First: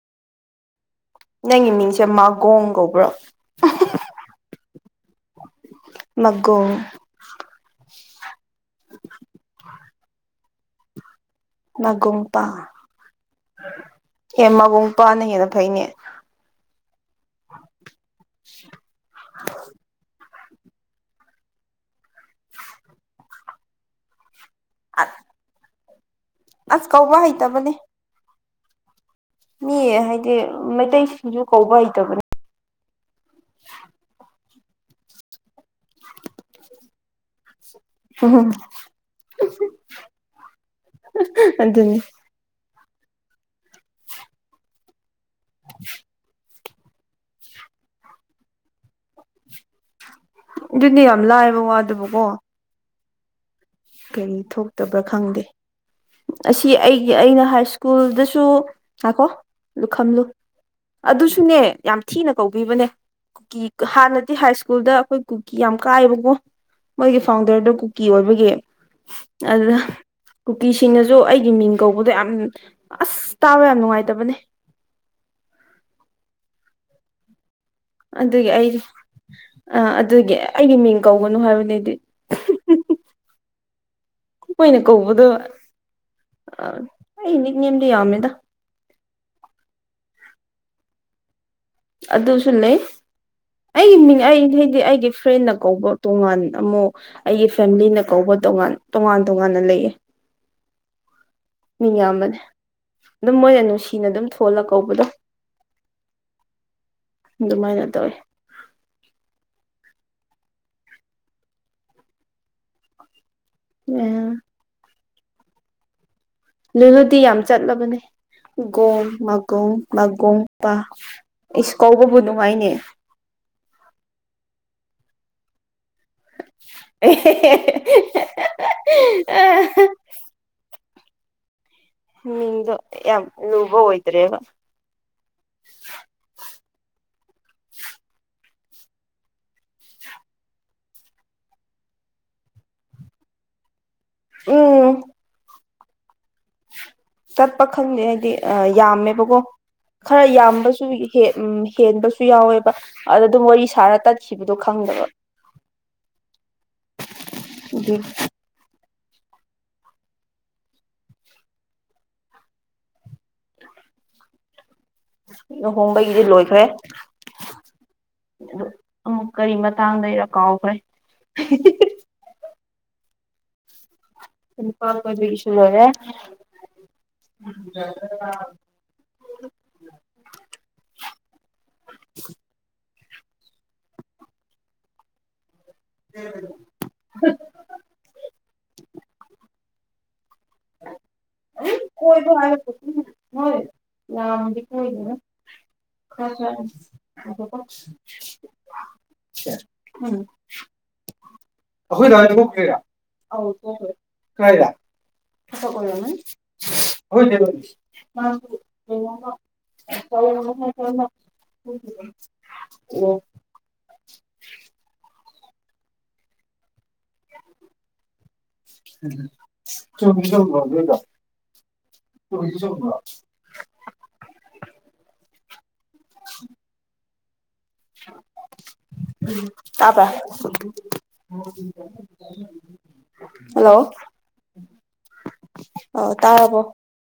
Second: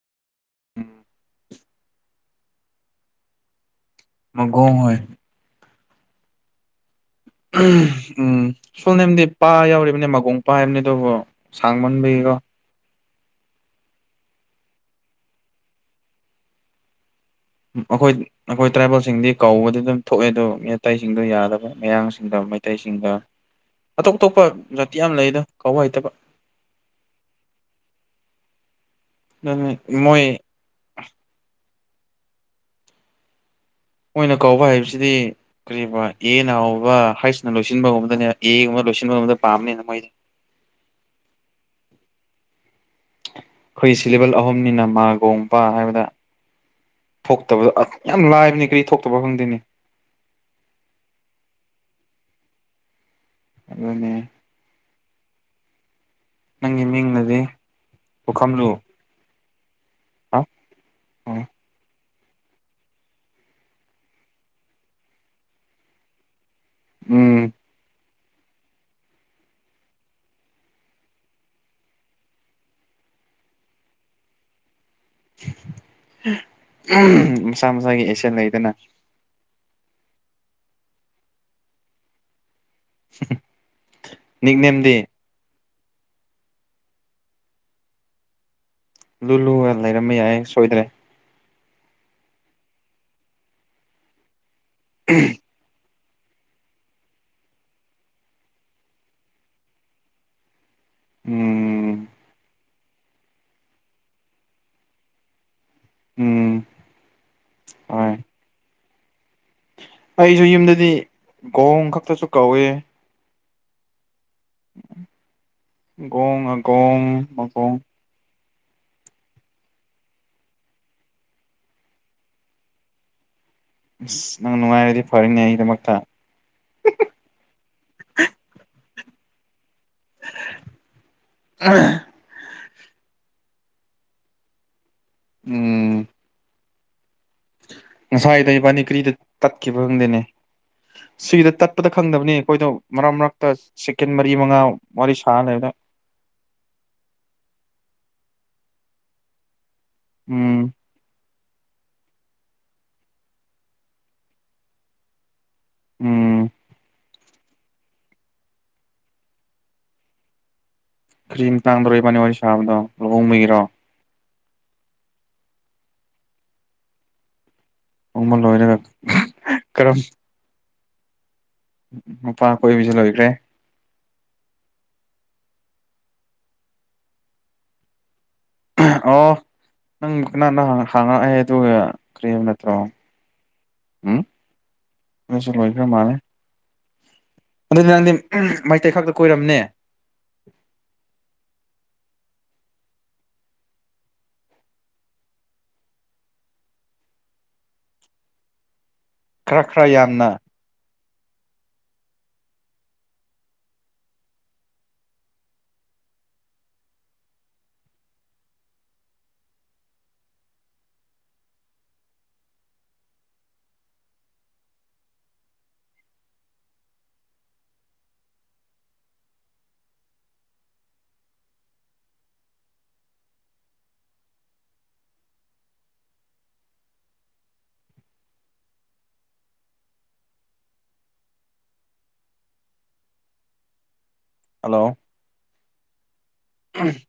ꯅꯪꯒꯤ ꯃꯤꯡꯁꯦ ꯃꯥꯒꯣꯡ ꯀꯧꯕ꯭ꯔꯣ꯫ ꯃꯒꯣꯡ ꯍꯣꯏ ꯃꯒꯣꯡ꯫ ꯎꯝ꯫ ꯁꯣ ꯅꯦꯝꯗꯤ ꯄꯥ ꯌꯥꯎꯔꯤꯕꯅꯦ ꯃꯥꯒꯣꯡ꯫ ꯄꯥꯏꯝꯅꯦ ꯗꯨꯕꯨ꯫ ꯅꯥꯒꯨꯨꯝꯄꯥ꯫ ꯑꯦ ꯃꯕꯨꯡꯄꯥꯥꯅ ꯍꯦꯟꯅ ꯐꯩꯅꯦ꯫ ꯑꯩꯈꯣꯏ ꯑꯩꯈꯣꯏ ꯇ꯭ꯔꯥꯏꯕꯦꯜꯁꯤꯡꯗꯤ ꯀꯧꯕꯗꯤ ꯑꯗꯨꯝ ꯊꯣꯛꯑꯦ ꯑꯗꯣ꯫ ꯑꯇꯩꯁꯤꯡꯗꯣ ꯌꯥꯗꯕ ꯃꯌꯥꯡꯁꯤꯡꯒ ꯃꯩꯇꯩꯁꯤꯡꯒ ꯑꯇꯣꯞ ꯑꯇꯣꯞꯄ꯫ ꯖꯥꯇꯤ ꯌꯥꯝ ꯂꯩꯗ ꯀꯋꯥꯏ꯫ ꯇꯕ꯫ ꯑꯁ ꯀꯧꯕ ꯍꯩꯇꯕꯅꯦ꯫ ꯑꯗꯨꯅ ꯃꯤ ꯃꯣꯏ ꯍꯥꯏꯗꯤ ꯃꯩꯇꯩꯁꯤꯡꯁꯨ ꯀꯧꯕ ꯍꯩ ꯇꯕꯅꯦ꯫ ꯃꯣꯏꯅ ꯀꯧꯕ ꯍꯩꯕꯁꯤꯗꯤ꯫ ꯀꯔꯤꯕ ꯑꯦ ꯅꯥ ꯍꯥꯎꯕ ꯍꯥ꯭ꯑꯦꯁꯅ ꯂꯣꯏꯁꯤꯟꯕꯒꯨꯝꯕꯗꯅꯦ ꯑꯦꯒꯨꯝꯕ ꯂꯣꯏꯁꯤꯟꯕꯒꯨꯝꯕꯗ ꯄꯥꯝꯃꯦ ꯃꯣꯏꯗꯤ꯫ ꯑꯗꯨꯅꯤ ꯑꯩꯈꯣꯏ ꯁꯤꯂꯦꯕꯜ ꯑꯍꯨꯝꯅꯤꯅ ꯃꯥ꯫ ꯄꯣꯡꯄꯥ ꯍꯥꯏꯕꯗ꯫ ꯊꯣꯛꯇꯕꯗ ꯌꯥꯝ ꯂꯥꯏꯕꯅꯤ ꯀꯔꯤ ꯊꯣꯛꯇꯕ ꯈꯪꯗꯦꯅꯦ꯫ ꯑꯗꯨꯅꯦ ꯌꯥꯝ ꯂꯥꯏꯕ ꯋꯥꯗꯨꯕꯨꯀꯣ꯫ ꯑꯗꯨꯅꯦ ꯀꯩ ꯊꯣꯛꯇꯕ꯫ ꯈꯪꯗꯦ꯫ ꯑꯁꯤ ꯅꯪꯒꯤ ꯑꯩꯒꯤ ꯃꯤꯡꯅꯗꯤ ꯑꯩꯅ ꯍꯥꯏ ꯁ꯭ꯀꯨꯜꯗꯁꯨ ꯄꯨꯈꯝꯂꯨ ꯉꯥꯏꯈꯣ꯫ ꯂꯨꯈꯝꯂꯨ ꯍꯥ ꯑꯗꯨꯁꯨꯅꯦ ꯌꯥꯝ꯫ ꯊꯤꯅ ꯀꯧꯕꯤꯕꯅꯦ ꯀꯨꯀꯤ ꯍꯥꯟꯅꯗꯤ ꯍꯥꯏ ꯁ꯭ꯀꯨꯜꯗ ꯑꯩꯈꯣꯏ ꯀꯨꯀꯤ ꯌꯥꯝ ꯀꯥꯏꯕꯀꯣ꯫ ꯃꯣꯏꯒꯤ ꯎꯝ ꯐꯥꯎꯟꯗꯔꯗꯣ ꯀꯨ- ꯀꯤ ꯑꯣꯏꯕꯒꯤ꯫ ꯑꯗꯨꯗ ꯀꯨꯀꯤꯁꯤꯡꯅꯁꯨ ꯑꯩꯒꯤ ꯃꯤꯡ ꯀꯧꯕꯗꯣ ꯌꯥꯝ ꯑꯁ ꯇꯥꯕ ꯌꯥꯝ ꯅꯨꯡꯉꯥꯏꯇꯕꯅꯦ꯫ ꯎꯝ꯫ ꯃꯁꯥ ꯃꯁꯥꯒꯤ ꯑꯦꯁꯦꯟ ꯂꯩꯗꯅ꯫ ꯑ ꯑꯗꯨꯒꯤ ꯑꯩꯒꯤ ꯃꯤꯡ ꯀꯧꯒꯅꯨ ꯍꯥꯏꯕꯗꯦꯗꯤ꯫ [unintelligible] ꯀꯣꯏꯅ ꯅꯤꯛꯅꯦꯝꯗꯤ ꯀꯧꯕꯗꯨ꯫ ꯑꯗꯤ ꯌꯥꯃꯦꯗ ꯂꯨ ꯂꯨꯨꯔ ꯂꯩꯔꯝꯕ ꯌꯥꯏ ꯁꯣꯏꯗ꯭ꯔꯦ ꯑꯗꯨꯁꯨ ꯂꯩ ꯑꯩꯒꯤ ꯃꯤꯡ ꯑꯩ ꯗꯤ ꯑꯩꯒꯤ ꯐ꯭ꯔꯦꯟꯅ ꯀꯧꯕ ꯇꯣꯉꯥꯟ ꯑꯃꯨꯛ ꯑꯩꯒꯤ ꯐꯦꯃꯤꯂꯤꯅ ꯀꯧꯕ ꯇꯣꯉꯥꯟ ꯇꯣꯉꯥꯟ ꯇꯣꯉꯥꯟꯅ ꯂꯩꯌꯦ ꯎꯝ ꯃꯤꯡ ꯌꯥꯝꯕꯅꯦ ꯑꯗꯨꯝ ꯃꯣꯏꯅ ꯅꯨꯡꯁꯤꯅ ꯑꯗꯨꯝ ꯊꯣꯜꯂ ꯀꯧꯕꯗꯣ ꯎꯝ ꯑꯗꯨꯃꯥꯏꯅ ꯇꯧꯋꯦ ꯍꯣꯏ ꯑꯩꯁꯨ ꯌꯨꯝꯗꯗꯤ ꯒꯣꯡ ꯈꯛꯇꯁꯨ ꯀꯧꯏ ꯑ ꯑꯒꯣꯡ ꯑꯒꯣꯡ ꯑꯒꯣꯡ ꯣꯡ ꯃꯒꯣꯡ ꯃꯒꯣꯡ ꯄ ꯑꯩꯁꯨ ꯀꯥꯎꯕꯕꯨ ꯅꯨꯡꯉꯥꯏꯅꯦ ꯑꯁ ꯅꯪ ꯅꯨꯡꯉꯥꯏꯔꯗꯤ ꯐꯔꯅꯦ ꯑꯩꯒꯤꯗꯃꯛꯇ ꯑ [unintelligible] ꯃꯤꯗꯣ ꯌꯥꯝ ꯎꯕꯣ ꯍꯣꯏꯇ꯭ꯔꯦꯕ ꯎꯝ [unintelligible] ꯉꯁꯥꯏꯥꯏ ꯇ ꯕꯥꯅꯤꯒꯔꯤꯗ ꯇꯠꯈꯤꯕ ꯈꯪꯗꯦꯅꯦ ꯁꯤꯒꯤꯗ ꯇꯠꯄꯗ ꯈꯪꯗꯕꯅꯤ ꯑꯩꯈꯣꯏꯗꯣ ꯃꯔꯛ ꯃꯔꯛꯇ ꯆꯦꯀꯦꯟ ꯃꯔꯤ ꯃꯉꯥ ꯎꯝ ꯋꯥꯔꯤ ꯁꯥꯅꯤ ꯑꯅ ꯆꯠꯄ ꯈꯪꯗꯦ ꯍꯥꯏꯗꯤ ꯌꯥꯝꯃꯦꯕꯀꯣ ꯈꯔ ꯎꯝ ꯌꯥꯝꯕꯁꯨ ꯍꯦꯛ ꯎꯝ ꯍꯦꯟꯕꯁꯨ ꯌꯥꯎꯋꯦꯕ ꯑꯗ ꯑꯗꯨꯝ ꯋꯥꯔꯤ ꯁꯥꯔ ꯇꯠꯈꯤꯕꯗꯣ ꯈꯪꯗꯕ ꯎꯝ ꯑꯗꯨꯗ ꯀ꯭ꯔꯤꯝ ꯇꯥꯡꯗꯣ ꯏꯕꯥꯅꯤ ꯋꯥꯔꯤ ꯁꯥꯕꯗꯣ ꯃꯒꯔꯣ ꯂꯨꯍꯣꯡꯕꯒꯤꯗꯤ ꯂꯣꯏꯈ꯭ꯔꯦ ꯑ ꯅꯣꯡꯃ ꯂꯣꯏꯔꯒ ꯑꯃꯨꯛ ꯀꯔꯤ ꯃꯇꯥꯡꯗꯔ ꯀꯥꯎꯈ꯭ꯔꯦ [unintelligible] ꯎ ꯃꯄꯥ ꯀꯣꯏꯕꯤꯁꯨ ꯂꯣꯏꯈ꯭ꯔꯦ ꯀꯄꯥꯁꯨꯔꯦ ꯑꯣ ꯅꯪ ꯀꯅꯥꯅ ꯍꯥꯡꯉꯛꯑꯦ ꯑꯗꯨꯒ ꯀꯔꯤ ꯅꯠꯇ꯭ꯔꯣ ꯎꯝ ꯂꯣꯏꯈꯦ ꯃꯥꯅꯦ ꯎꯝ ꯑꯗꯨꯗꯤ ꯅꯪꯗꯤ ꯃꯩꯇꯩ ꯈꯛꯇ ꯀꯣꯏꯔꯝꯅꯦ ꯀꯣꯏ ꯍꯥꯏ ꯍꯣꯏ ꯌꯝꯗꯤ ꯀꯣꯏ ꯗꯦ ꯈꯔꯥ ꯈꯔꯥ ꯈꯔ ꯈꯔ ꯎꯝ ꯌꯥꯝꯅ ꯈꯣꯏ ꯗꯥ ꯊꯣꯛꯈꯔ꯭ꯤ ꯔꯥ ꯑꯧ ꯊꯣꯛꯈꯔ꯭ꯦ ꯀꯗꯥꯏꯗ ꯑꯁꯤ ꯗ ꯑꯣꯏꯔꯝ ꯅꯤ ꯍꯧ ꯑꯣ [unintelligible] ꯆꯧꯕꯤ ꯁ ꯆꯧ ꯁ ꯎꯝ ꯇꯥꯕꯔꯥ ꯍꯜꯂꯣ ꯍꯜꯂꯣ ꯑ ꯇꯥꯔꯕꯣ